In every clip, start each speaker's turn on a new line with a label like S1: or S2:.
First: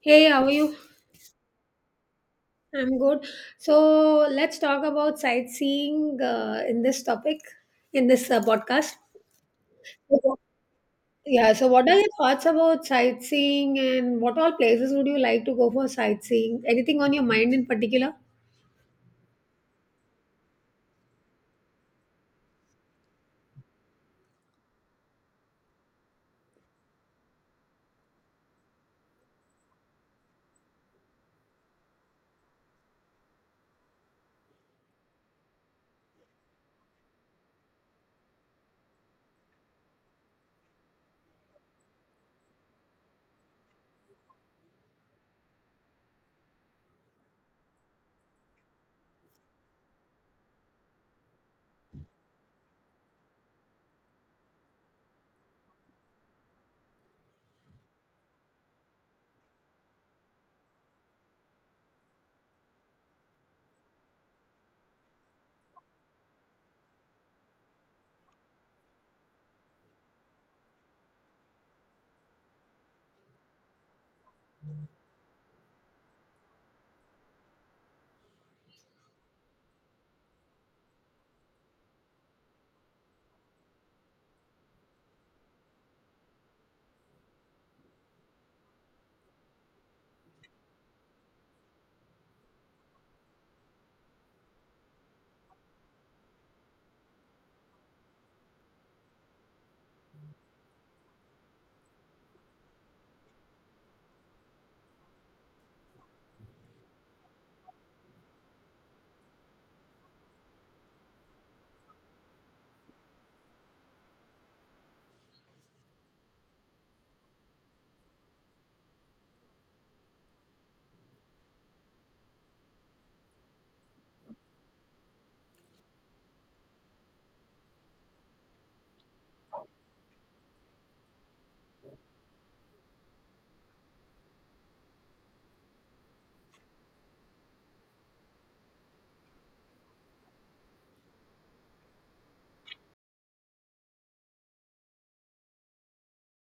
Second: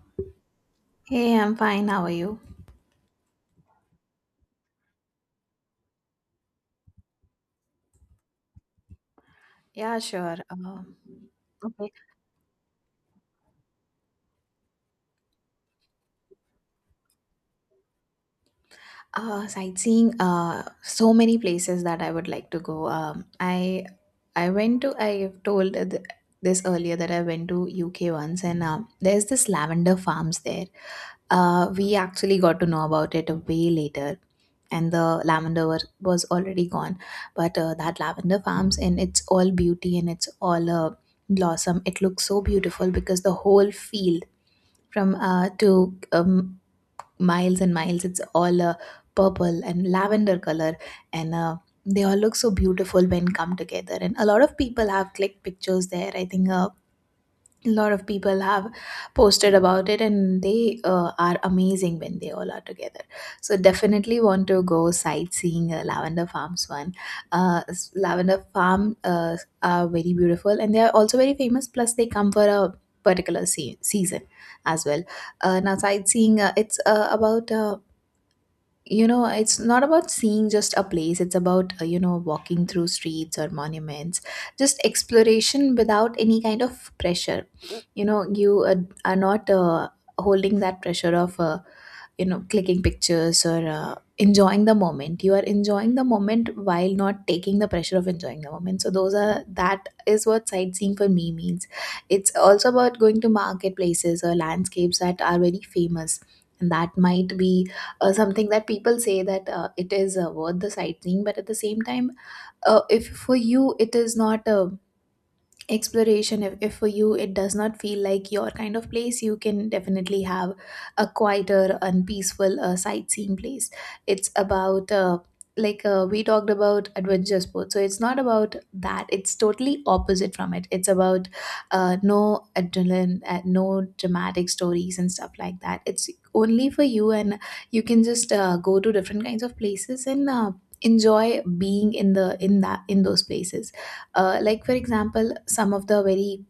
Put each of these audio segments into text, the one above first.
S1: Hey, how are you?
S2: Hey, I'm fine. How are you?
S1: I'm good. So let's talk about sightseeing in this topic, in this podcast.
S2: Yeah, sure.
S1: So-
S2: Um,
S1: Yeah, so what
S2: okay.
S1: are your thoughts about sightseeing and what all places would you like to go for sightseeing? Anything on your mind in particular?
S2: Sightseeing. So many places that I would like to go. I went to. I've told this earlier that I went to UK once, and there's this lavender farms there. We actually got to know about it way later, and the was already gone. But that lavender farms in its all beauty and its all blossom, it looks so beautiful because the whole field from to miles and miles. It's all purple and lavender color, and they all look so beautiful when come together. And a lot of people have clicked pictures there. I think a lot of people have posted about it, and they are amazing when they all are together. So definitely want to go sightseeing lavender farms. Lavender farm are very beautiful, and they are also very famous, plus they come for a particular season as well. Now sightseeing, it's about, it's not about seeing just a place. It's about, walking through streets or monuments, just exploration without any kind of pressure. You know you are not holding that pressure of, clicking pictures or enjoying the moment. You are enjoying the moment while not taking the pressure of enjoying the moment. So those are that is what sightseeing for me means. It's also about going to marketplaces or landscapes that are very famous and that might be something that people say that it is worth the sightseeing. But at the same time, if for you it is not exploration, if for you it does not feel like your kind of place, you can definitely have a quieter and peaceful sightseeing place. It's about, we talked about adventure sports, so it's not about that. It's totally opposite from it. It's about no adrenaline, no dramatic stories and stuff like that. It's only for you, and you can just go to different kinds of places and enjoy being in the in that in those places. Like, for example, some of the very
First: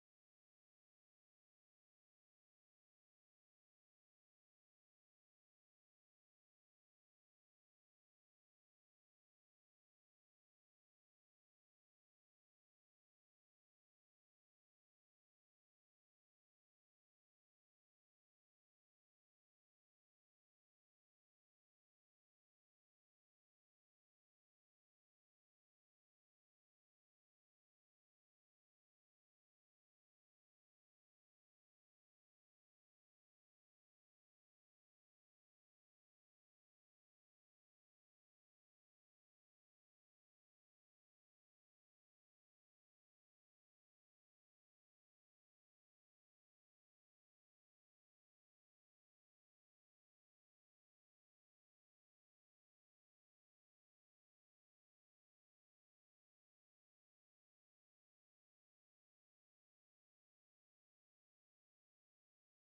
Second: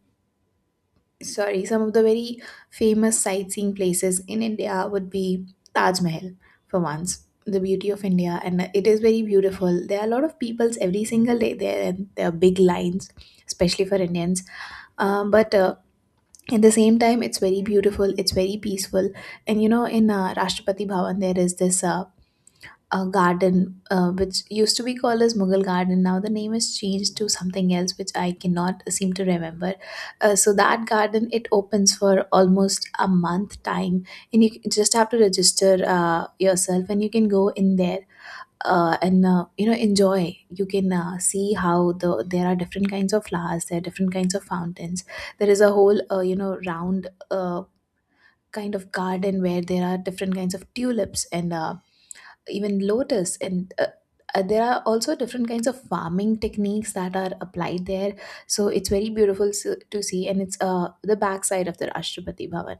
S2: sorry some of the very famous sightseeing places in India would be Taj Mahal. For once, the beauty of India, and it is very beautiful. There are a lot of peoples every single day there, and there are big lines, especially for Indians. But At the same time, it's very beautiful, it's very peaceful. And you know, in Rashtrapati Bhavan, there is this a garden which used to be called as Mughal Garden. Now the name is changed to something else, which I cannot seem to remember. So that garden, it opens for almost a month time, and you just have to register yourself, and you can go in there. And enjoy. You can see how there are different kinds of flowers, there are different kinds of fountains, there is a whole round kind of garden where there are different kinds of tulips and even lotus, and there are also different kinds of farming techniques that are applied there. So it's very beautiful to see, and it's the backside of the Rashtrapati Bhavan.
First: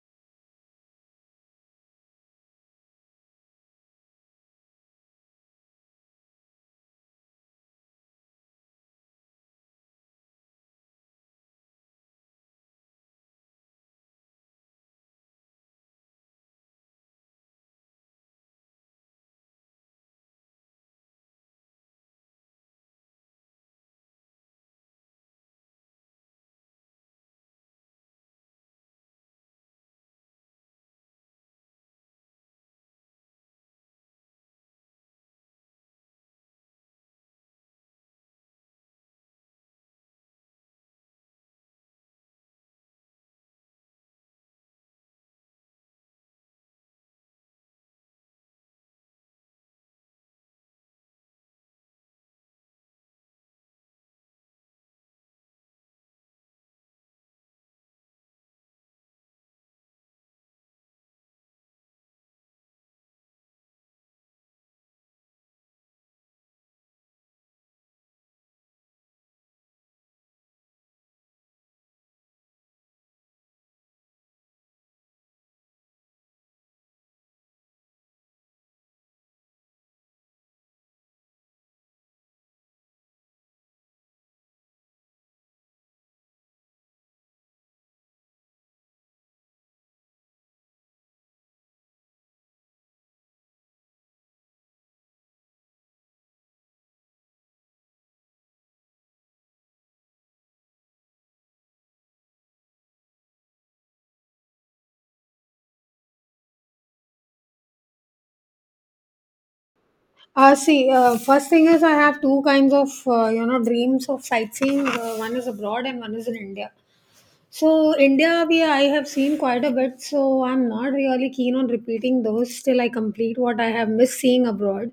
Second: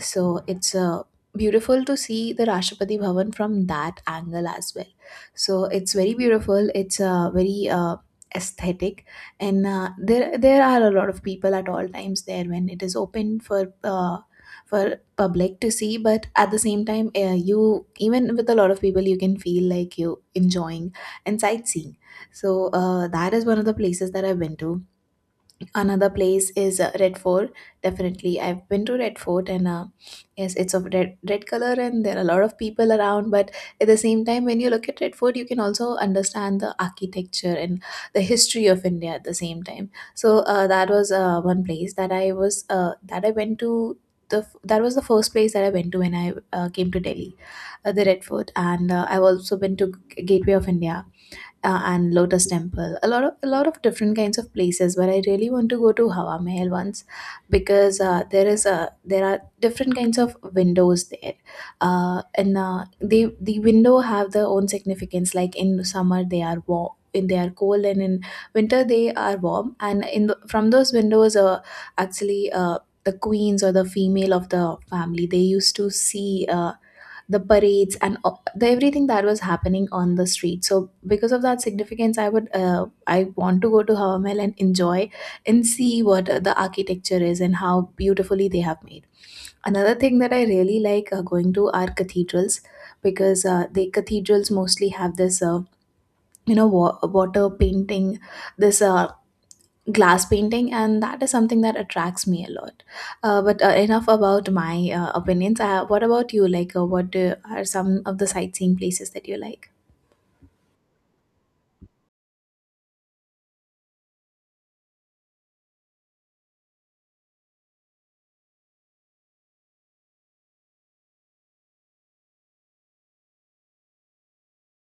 S2: So it's beautiful to see the Rashtrapati Bhavan from that angle as well. So it's very beautiful. It's very aesthetic, and there are a lot of people at all times there when it is open for. For public to see. But at the same time, you even with a lot of people, you can feel like you enjoying and sightseeing. So that is one of the places that I've been to. Another place is Red Fort. Definitely I've been to Red Fort, and yes, it's of red color, and there are a lot of people around, but at the same time when you look at Red Fort, you can also understand the architecture and the history of India at the same time. So that was one place that I was that I went to. That was the first place that I went to when I came to Delhi, the Red Fort. And I've also been to Gateway of India and Lotus Temple. A lot of different kinds of places. But I really want to go to Hawa Mahal once because there is a there are different kinds of windows there, and the window have their own significance. Like in summer, they are warm. In they are cold, and in winter they are warm. And from those windows, actually the queens or the female of the family, they used to see the parades and o- the everything that was happening on the street. So because of that significance, I want to go to Hawa Mahal and enjoy and see what the architecture is and how beautifully they have made. Another thing that I really like going to are cathedrals, because the cathedrals mostly have this, water painting, this glass painting, and that is something that attracts me a lot. But Enough about my opinions. What about you? Are some of the sightseeing places that you like?
S1: See, first thing is I have two kinds of, you know, dreams of sightseeing. One is abroad and one is in India. So India, we I have seen quite a bit, so I'm not really keen on repeating those till I complete what I have missed seeing abroad.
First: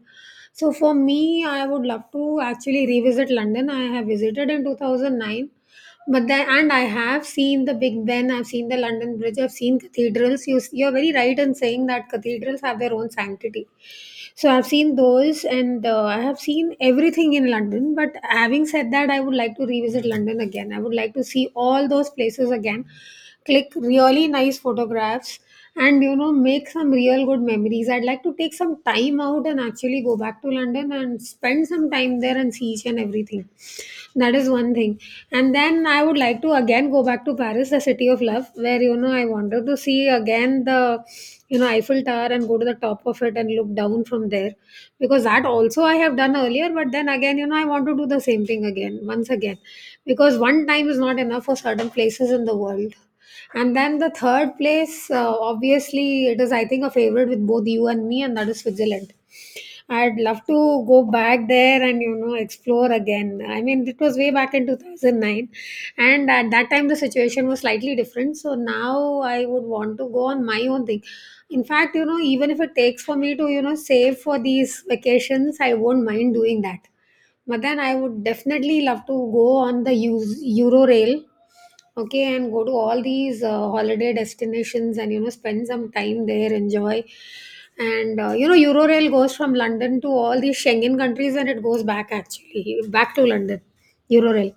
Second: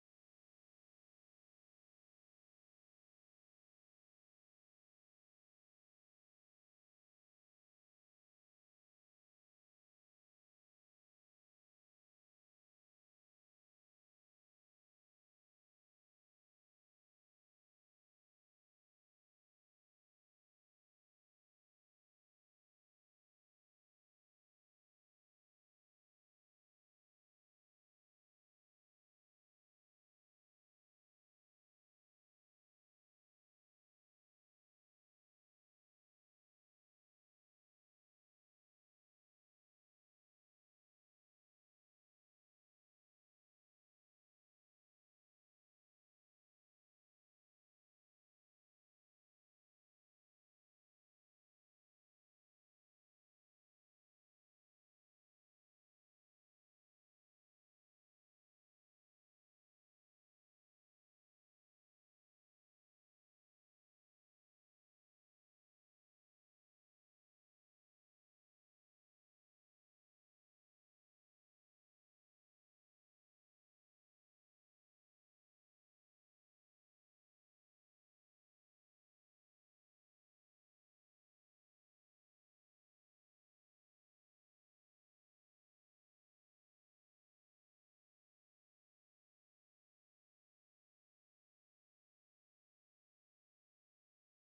S1: So for me, I would love to actually revisit London. I have visited in 2009, but then and I have seen the Big Ben, I've seen the London Bridge, I've seen cathedrals. You're very right in saying that cathedrals have their own sanctity. So I've seen those, and I have seen everything in London. But having said that, I would like to revisit London again. I would like to see all those places again, click really nice photographs, and you know, make some real good memories. I'd like to take some time out and actually go back to London and spend some time there and see each and everything. That is one thing. And then I would like to again go back to Paris, the city of love, where you know I wanted to see again the you know Eiffel Tower and go to the top of it and look down from there because that also I have done earlier, but then again, you know, I want to do the same thing again once again because one time is not enough for certain places in the world. And then the third place, obviously, it is I think a favorite with both you and me, and that is Switzerland. I'd love to go back there and you know explore again. I mean, it was way back in 2009, and at that time the situation was slightly different. So now I would want to go on my own thing. In fact, you know, even if it takes for me to you know save for these vacations, I won't mind doing that. But then I would definitely love to go on the Euro Rail, okay, and go to all these holiday destinations and you know spend some time there enjoy and you know eurorail goes from london to all these schengen countries and it goes back actually back to london, eurorail,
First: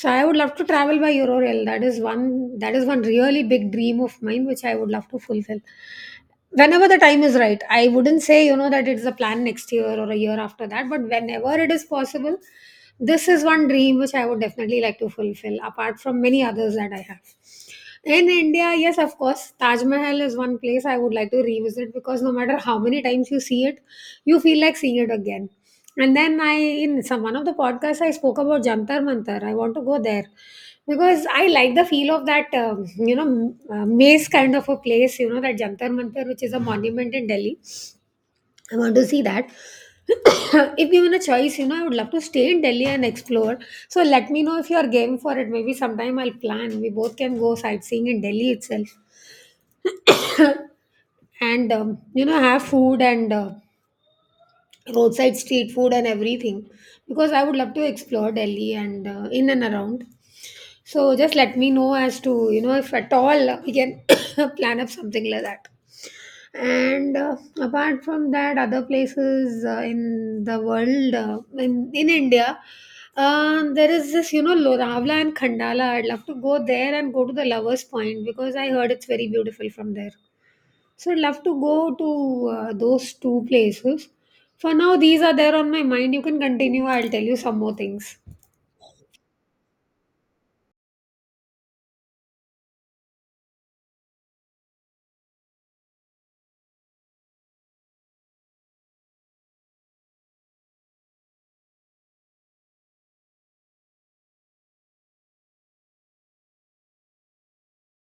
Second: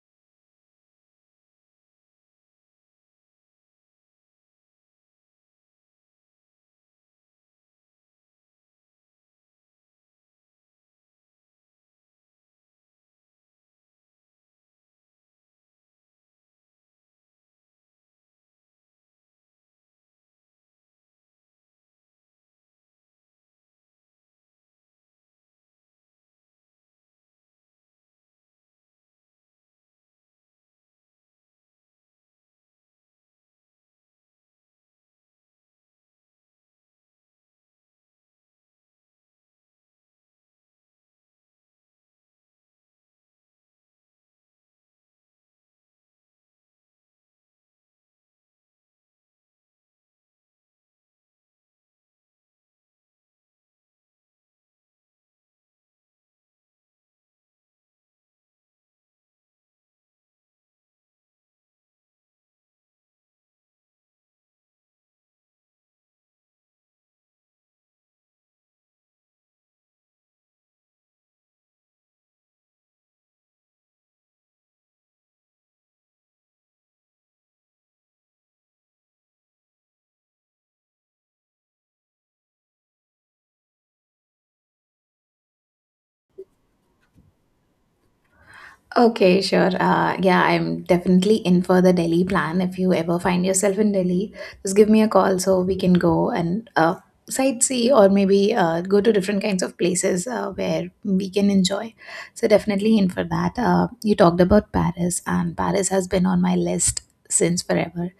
S1: so I would love to travel by eurorail. That is one really big dream of mine which I would love to fulfill whenever the time is right. I wouldn't say you know that it's a plan next year or a year after that, but whenever it is possible this is one dream which I would definitely like to fulfill apart from many others that I have in India. Yes, of course, Taj Mahal is one place I would like to revisit because no matter how many times you see it, you feel like seeing it again. And then I, in some one of the podcasts, I spoke about Jantar Mantar. I want to go there because I like the feel of that, you know, maze kind of a place, you know, that Jantar Mantar, which is a monument in Delhi. I want to see that. If given a choice, you know, I would love to stay in Delhi and explore. So let me know if you are game for it. Maybe sometime I'll plan. We both can go sightseeing in Delhi itself. And, you know, have food and roadside street food and everything. Because I would love to explore Delhi and in and around. So just let me know as to, you know, if at all we can plan up something like that. And Apart from that, other places in the world, in india, there is this you know loravla and khandala. I'd love to go there and go to the lovers point because I heard it's very beautiful from there, so I'd love to go to those two places. For now these are there on my mind. You can continue, I'll tell you some more things.
S2: Okay, sure. Yeah, I'm definitely in for the Delhi plan. If you ever find yourself in Delhi, just give me a call so we can go and sightsee, or maybe go to different kinds of places where we can enjoy. So, definitely in for that. You talked about Paris, and Paris has been on my list since forever.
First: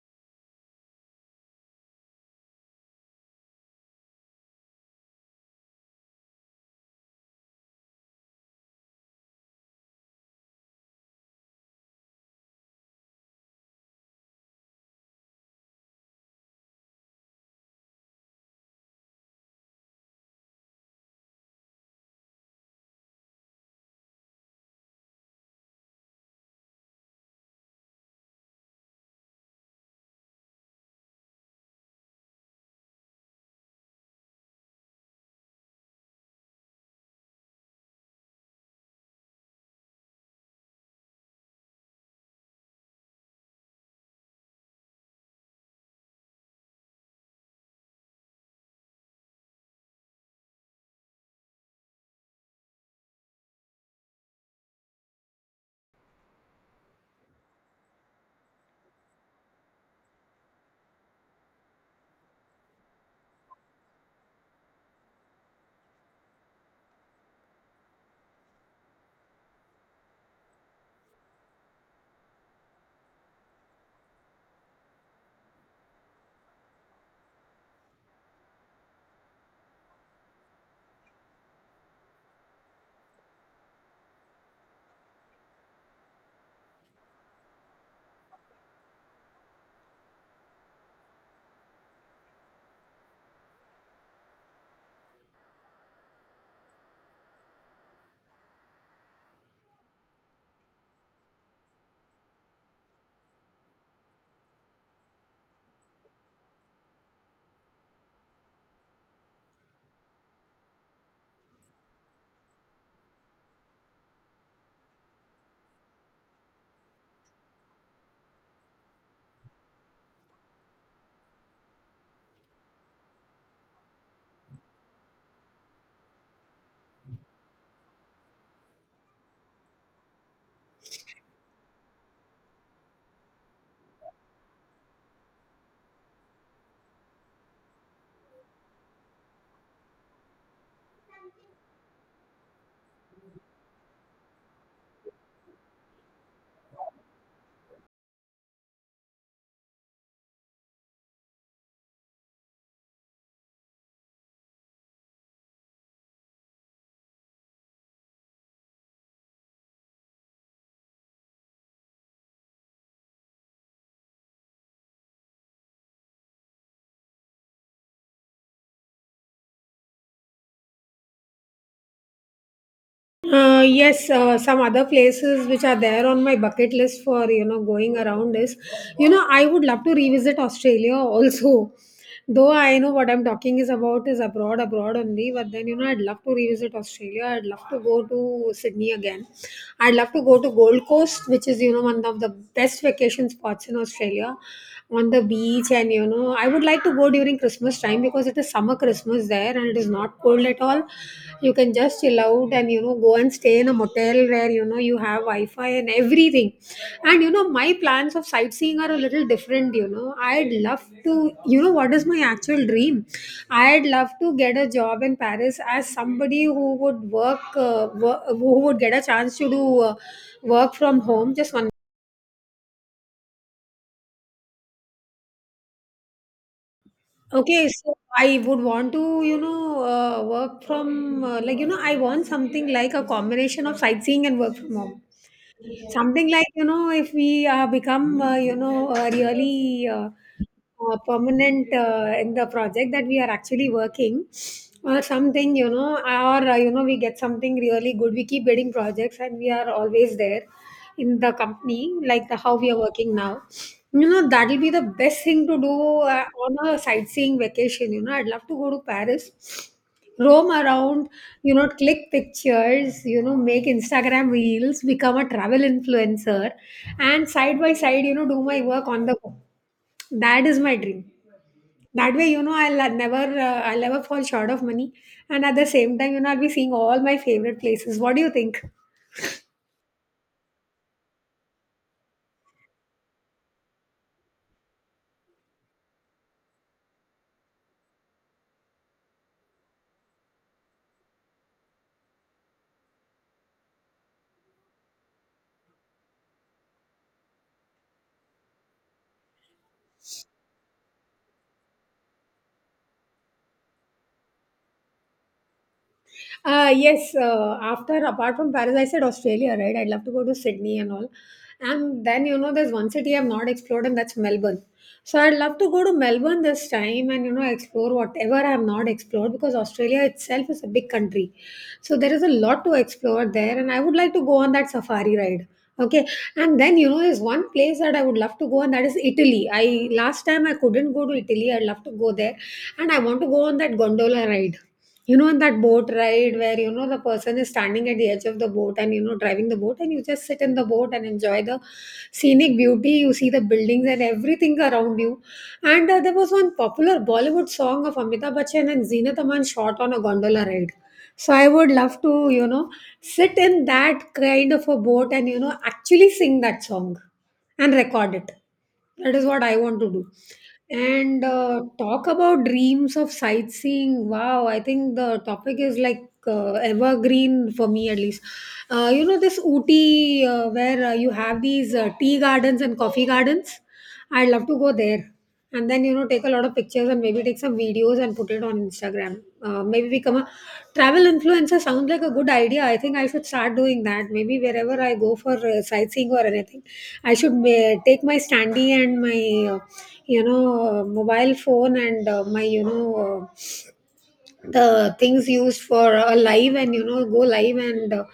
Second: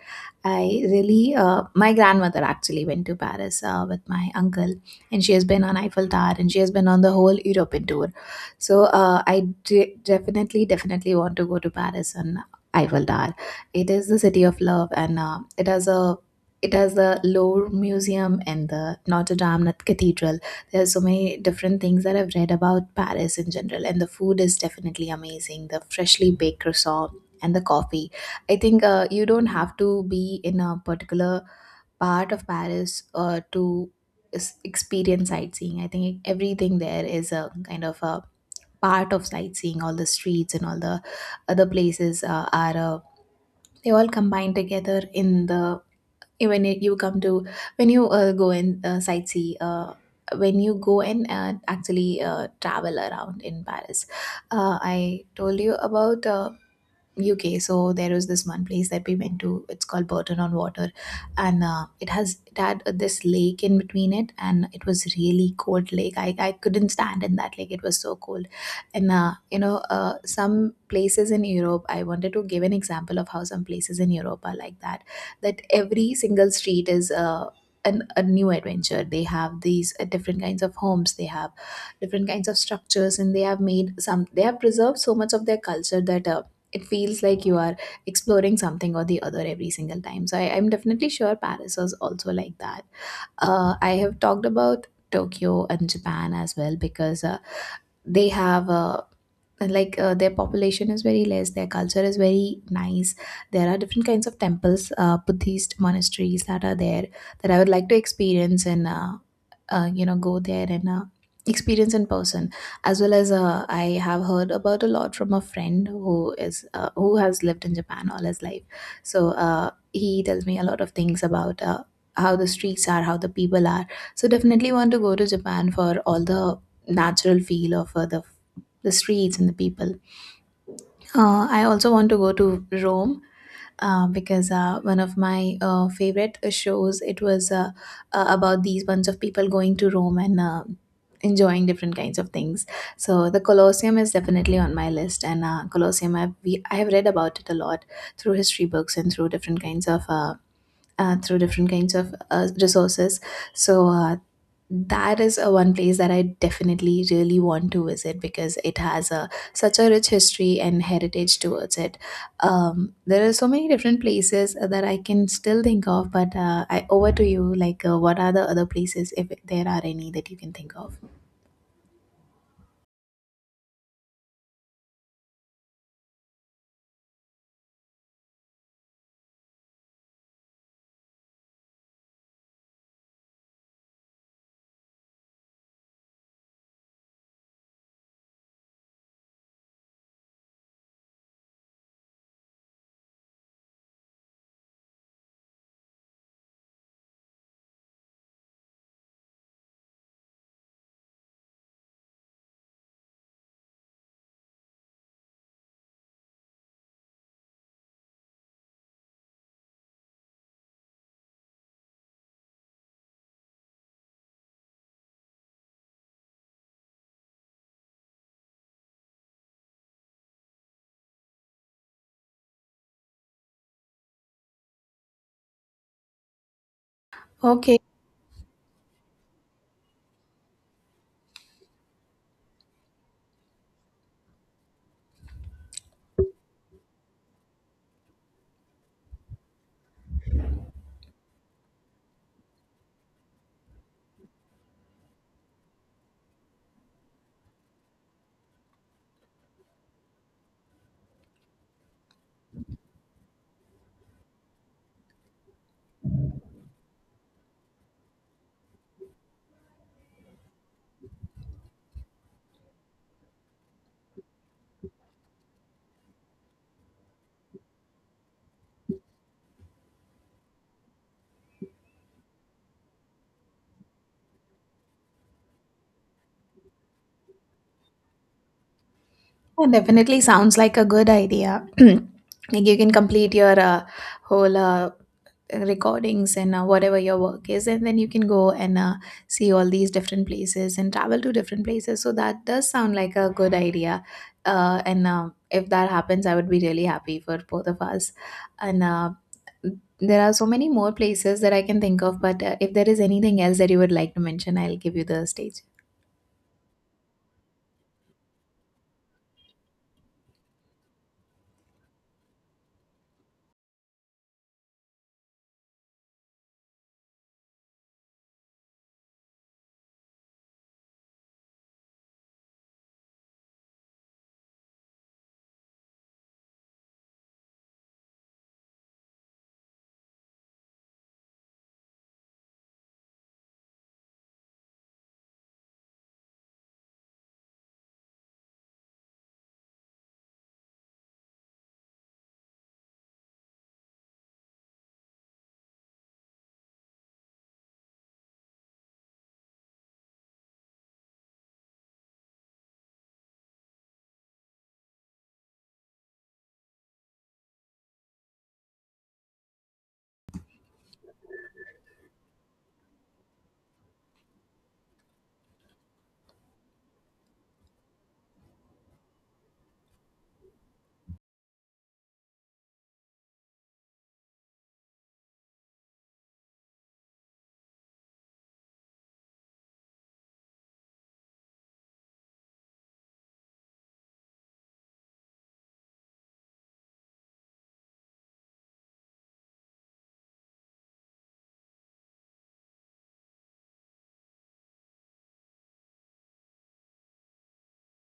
S2: My grandmother actually went to Paris with my uncle, and she has been on Eiffel Tower, and she has been on the whole European tour. So definitely want to go to Paris and Eiffel Tower. It is the city of love, and it has the Louvre Museum and the Notre Dame Cathedral. There are so many different things that I've read about Paris in general, and the food is definitely amazing. The freshly baked croissant and the coffee. I think you don't have to be in a particular part of Paris to experience sightseeing. I think everything there is a kind of a part of sightseeing. All the streets and all the other places are they all combine together in the when it- you come to when you go and sightsee, when you go and actually travel around in Paris. I told you about UK. So there was this one place that we went to. It's called Burton on Water, and it had this lake in between it, and it was really cold lake. I couldn't stand in that lake. It was so cold, and some places in Europe. I wanted to give an example of how some places in Europe are like that. That every single street is a new adventure. They have these different kinds of homes. They have different kinds of structures, and they have made some. They have preserved so much of their culture that. It feels like you are exploring something or the other every single time. So I'm definitely sure Paris was also like that. I have talked about Tokyo and Japan as well, because they have a and, like their population is very less, their culture is very nice. There are different kinds of temples, Buddhist monasteries that are there, that I would like to experience. And go there and experience in person, as well as I have heard about a lot from a friend who is who has lived in Japan all his life. So he tells me a lot of things about how the streets are, how the people are. So definitely want to go to Japan for all the natural feel of the streets and the people. I also want to go to Rome, because one of my favorite shows, it was about these bunch of people going to Rome and enjoying different kinds of things. So the Colosseum is definitely on my list, and Colosseum, I have read about it a lot through history books and through different kinds of. Through different kinds of resources, so uh, that is a one place that I definitely really want to visit because it has a such a rich history and heritage towards it. There are so many different places that I can still think of, but I over to you. Like, what are the other places, if there are any, that you can think of?
S1: Yes, some other places which are there on my bucket list for you know going around is, you know, I would love to revisit Australia also. Though I know what I'm talking is about is abroad, abroad only. But then you know, I'd love to revisit Australia. I'd love to go to Sydney again. I'd love to go to Gold Coast, which is you know one of the best vacation spots in Australia, on the beach. And you know, I would like to go during Christmas time because it is summer Christmas there and it is not cold at all you can just chill out and you know go and stay in a motel where you know you have wi-fi and everything and you know my plans of sightseeing are a little different you know I'd love to you know what is my actual dream I'd love to get a job in paris as somebody who would work, wo- who would get a chance to do work from home just one Okay,
S2: Okay,
S1: so I would want to, you know, work from, like, you know, I want something like a combination of sightseeing and work from home. Something like you know if we become you know really permanent in the project that we are actually working or something you know or you know we get something really good we keep getting projects and we are always there in the company like the, how we are working now you know that'll be the best thing to do on a sightseeing vacation you know I'd love to go to paris roam around, you know, click pictures, you know, make Instagram reels, become a travel influencer, and side by side, you know, do my work on the go. That is my dream. That way, you know, I'll never fall short of money, and at the same time, you know, I'll be seeing all my favorite places. What do you think?
S2: that definitely sounds like a good idea. Like, you can complete your whole recordings and whatever your work is, and then you can go and see all these different places and travel to different places, so that does sound like a good idea. And If that happens, I would be really happy for both of us. And There are so many more places that I can think of, but if there is anything else that you would like to mention, I'll give you the stage.
S1: Yes, after apart from Paris, I said Australia, right? I'd love to go to Sydney and all. And then, you know, there's one city I've not explored, and that's Melbourne. So I'd love to go to Melbourne this time and, you know, explore whatever I have not explored because Australia itself is a big country. So there is a lot to explore there, and I would like to go on that safari ride. Okay, and then you know, there's one place that I would love to go, and that is Italy. I last time I couldn't go to Italy. I'd love to go there, and I want to go on that gondola ride. You know, on that boat ride where you know the person is standing at the edge of the boat and you know driving the boat, and you just sit in the boat and enjoy the scenic beauty. You see the buildings and everything around you. And there was one popular Bollywood song of Amitabh Bachchan Station and Zenith Aman shot on a gondola ride. So I would love to, you know, sit in that kind of a boat and, you know, actually sing that song and record it. That is what I want to do. And talk about dreams of sightseeing. Wow, I think the topic is like evergreen for me at least. You know, this Ooty where you have these tea gardens and coffee gardens. I'd love to go there and then you know take a lot of pictures and maybe take some videos and put it on Instagram. Maybe become a travel influencer sounds like a good idea. I think I should start doing that. Maybe wherever I go for sightseeing or anything, I should take my standee and my you know mobile phone and my you know uh, the things used for a live and you know go live and uh,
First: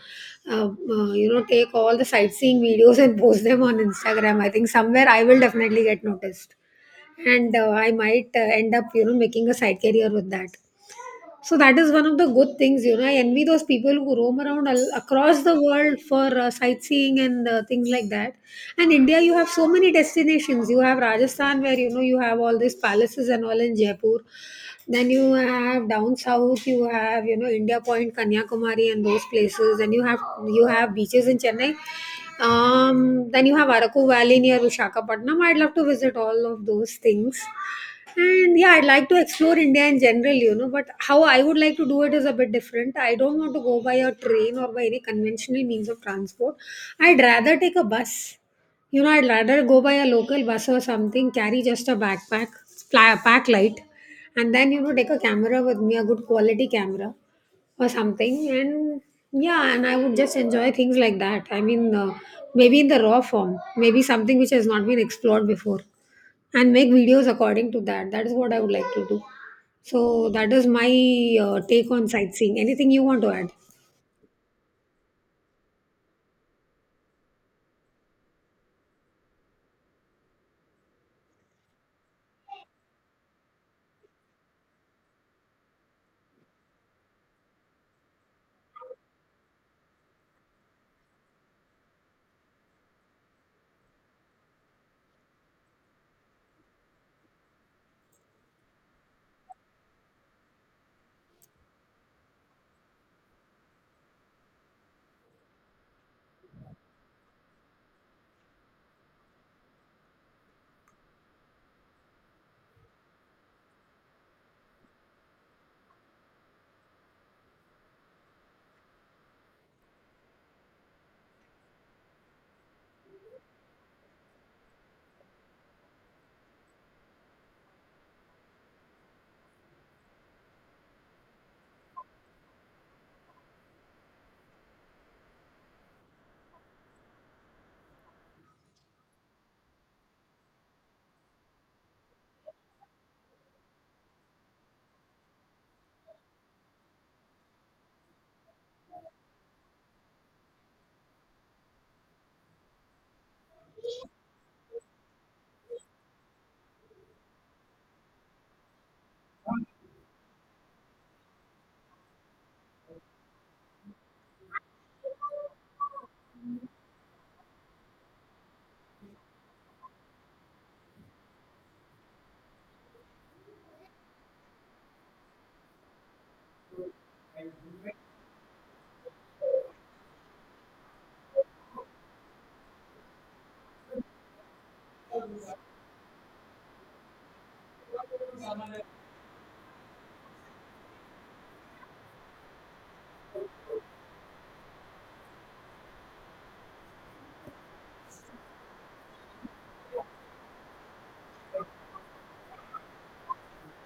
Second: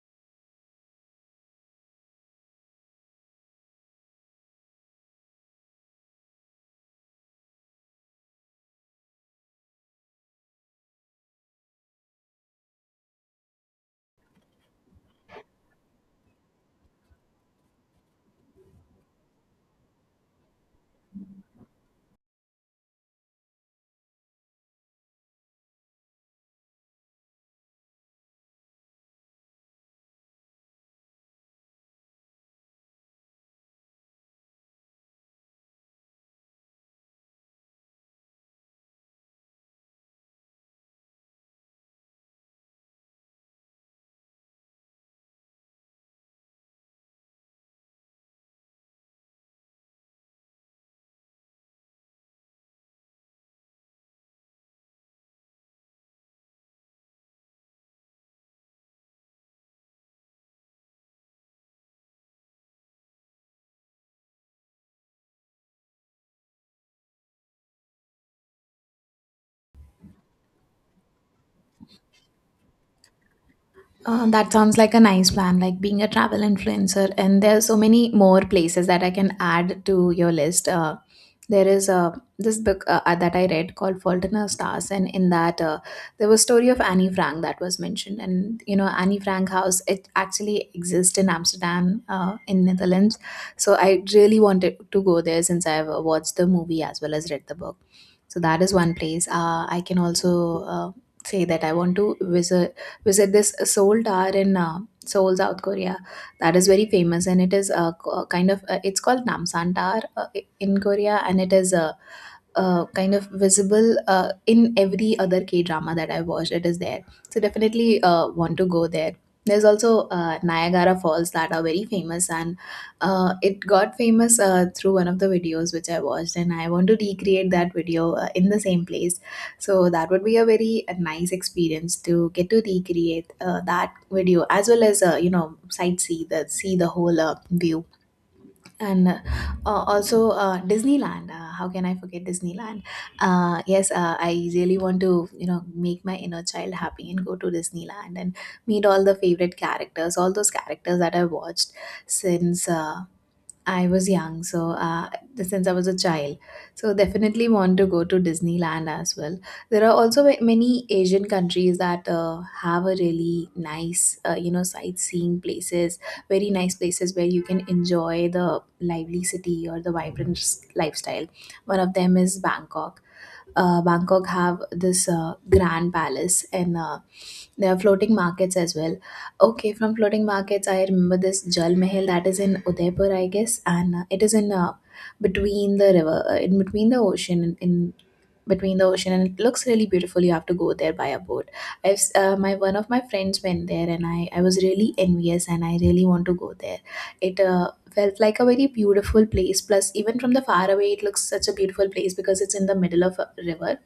S1: uh, uh, you know take all the sightseeing videos and post them on instagram. I think somewhere I will definitely get noticed, and I might end up you know making a side career with that. So that is one of the good things, you know. I envy those people who roam around across the world for sightseeing and things like that. And India, you have so many destinations. You have Rajasthan, where you know you have all these palaces and all in Jaipur. Then you have down south, you have you know India Point, Kanyakumari, and those places. And you have beaches in Chennai. Then you have Araku Valley near Vishakhapatnam. I'd love to visit all of those things. And yeah, I'd like to explore India in general, you know, but how I would like to do it is a bit different. I don't want to go by a train or by any conventional means of transport. I'd rather take a bus. You know, I'd rather go by a local bus or something, carry just a backpack, fly, pack light, and then, you know, take a camera with me, a good quality camera or something. And yeah, and I would just enjoy things like that. I mean, maybe in the raw form, maybe something which has not been explored before, and make videos according to that. That is what I would like to do. So that is my take on sightseeing. Anything you want to add?
S2: That sounds like a nice plan, like being a travel influencer. And there are so many more places that I can add to your list. There is a this book that I read called Fault in Our Stars, and in that there was story of Annie Frank that was mentioned. And you know, Annie Frank House, it actually exists in Amsterdam, in Netherlands. So I really wanted to go there since I've watched the movie as well as read the book. So that is one place. I can also say that I want to visit was at this Seoul Tower in Seoul, South Korea. That is very famous, and it is kind of it's called Namsan Tower in Korea, and it is kind of visible in every other K drama that I've watched. It is there, so definitely want to go there. There's also Niagara Falls that are very famous, and it got famous through one of the videos which I watched, and I want to recreate that video in the same place. So that would be a very nice experience to get to recreate that video, as well as, you know, sightsee the see the whole view. And uh, also uh, Disneyland. How can I forget Disneyland? Yes, I really want to, you know, make my inner child happy and go to Disneyland and meet all the favorite characters, all those characters that I've watched since I was young, so since I was a child. So definitely want to go to Disneyland as well. There are also many Asian countries that have a really nice, you know, sightseeing places, very nice places where you can enjoy the lively city or the vibrant lifestyle. One of them is Bangkok. Bangkok have this grand palace, and there are floating markets as well. Okay, from floating markets, I remember this Jal Mahal that is in Udaipur, I guess, and it is in between the river, in between the ocean, in between the ocean, and it looks really beautiful. You have to go there by a boat. My one of my friends went there, and I was really envious, and I really want to go there. It felt like a very beautiful place, plus even from the far away it looks such a beautiful place because it's in the middle of a river.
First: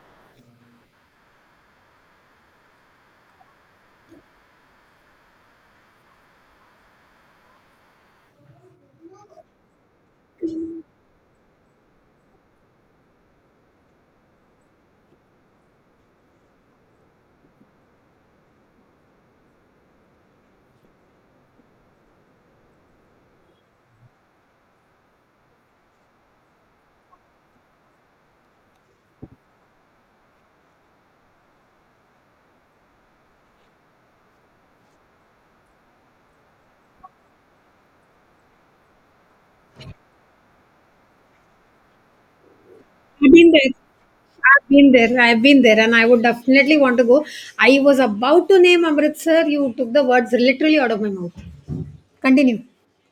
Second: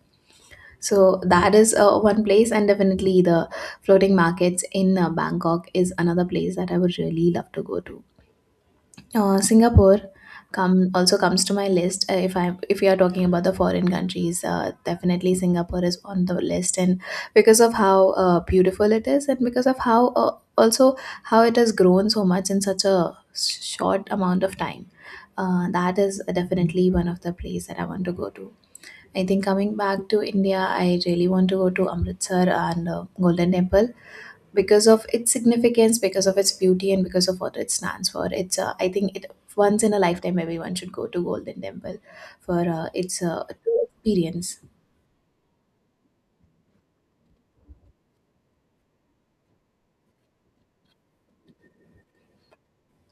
S2: So that is one place, and definitely the floating markets in Bangkok is another place that I would really love to go to. Singapore come also comes to my list. If I if we are talking about the foreign countries, definitely Singapore is on the list, and because of how beautiful it is, and because of how also how it has grown so much in such a short amount of time, that is definitely one of the place that I want to go to. I think coming back to India, I really want to go to Amritsar and Golden Temple because of its significance, because of its beauty, and because of what it stands for. It's I think it once in a lifetime everyone should go to Golden Temple for its
S1: I've been there.
S2: to experience.
S1: I've been there, and I would definitely want to go. I was about to name Amritsar. You took the words literally out of my mouth. Continue.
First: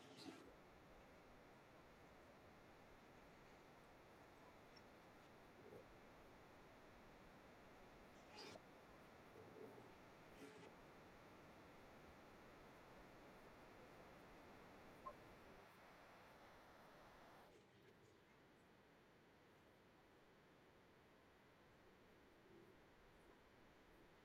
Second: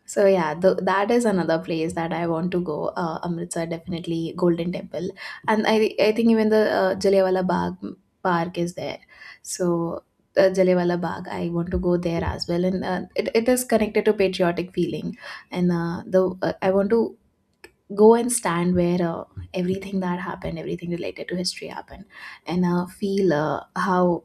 S2: So yeah, that is another place that I want to go. Amritsar, definitely Golden Temple, and I think even the Jallianwala Bagh Park is there. So. Jallianwala Bagh. I want to go there as well, and it is connected to patriotic feeling, and the I want to go and stand where everything that happened, everything related to history happened, and feel how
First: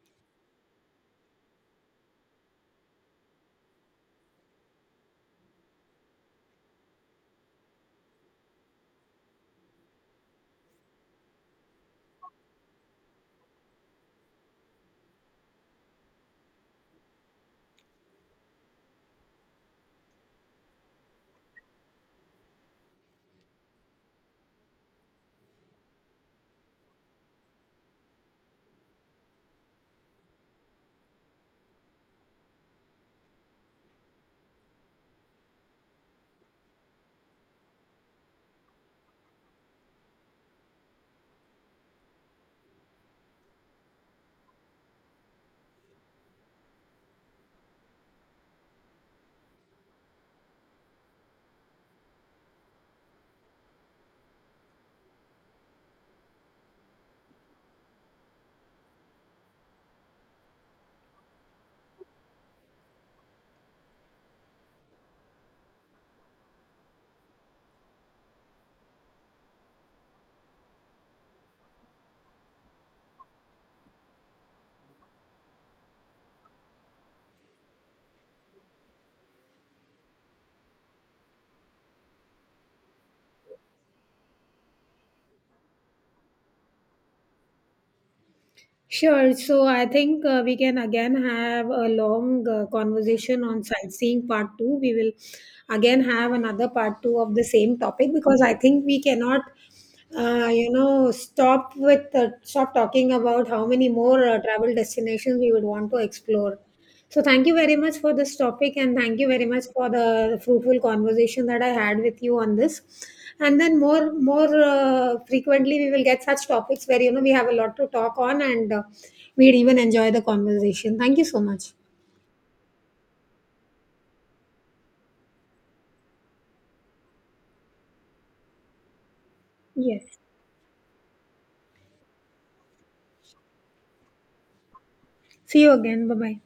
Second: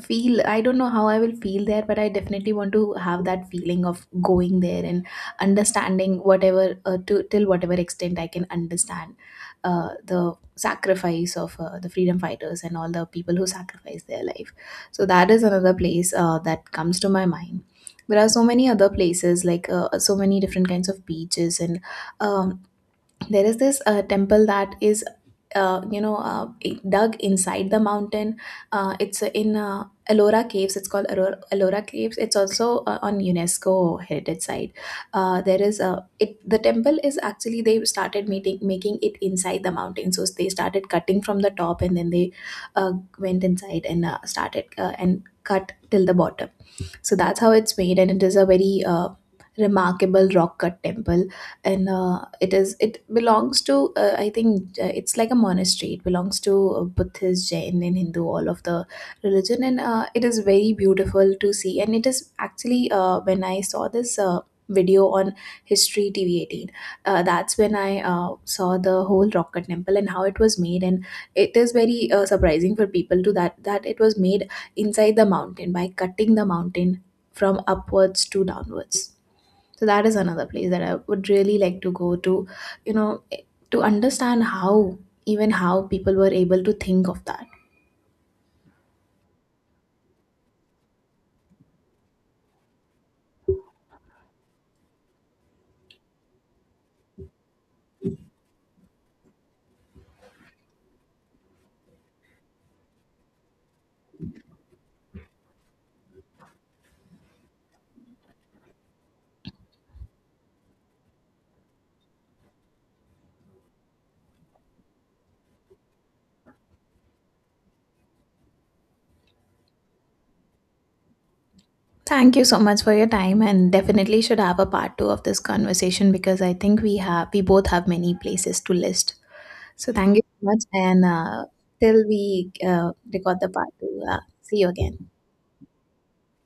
S2: feel I don't know how I will feel there, but I definitely want to have that feeling of going there and understanding whatever to till whatever extent I can understand the sacrifice of the freedom fighters and all the people who sacrificed their life. So that is another place that comes to my mind. There are so many other places, like so many different kinds of beaches, and um, there is this temple that is uh, you know uh, dug inside the mountain. It's in Ellora Caves. It's called Ellora Caves. It's also on UNESCO heritage site. There is a it. The temple is actually they started making it inside the mountain. So they started cutting from the top, and then they went inside and started and cut till the bottom. So that's how it's made, and it is a very remarkable rock cut temple, and it is it belongs to I think it's like a monastery. It belongs to Buddhist, Jain, and Hindu, all of the religion, and it is very beautiful to see. And it is actually when I saw this. Video on history tv History TV18, that's when I saw the whole rock cut temple and how it was made, and it is very surprising for people to that it was made inside the mountain by cutting the mountain from upwards to downwards. So that is another place that I would really like to go to, you know, to understand how even how people were able to think of that.
S1: Sure. So I think we can again have a long conversation on sightseeing part two. We will again have another part two of the same topic because I think we cannot, you know, stop talking about how many more travel destinations we would want to explore. So thank you very much for this topic and thank you very much for the fruitful conversation that I had with you on this. And then more frequently we will get such topics where you know we have a lot to talk on and we'd even enjoy the conversation. Thank you so much.
S2: Thank you so much for your time, and definitely should have a part 2 of this conversation because I think we both have many places to list. So
S1: Yes.
S2: thank you so much, and till we record the part 2, see you again.
S1: See you again. Bye bye.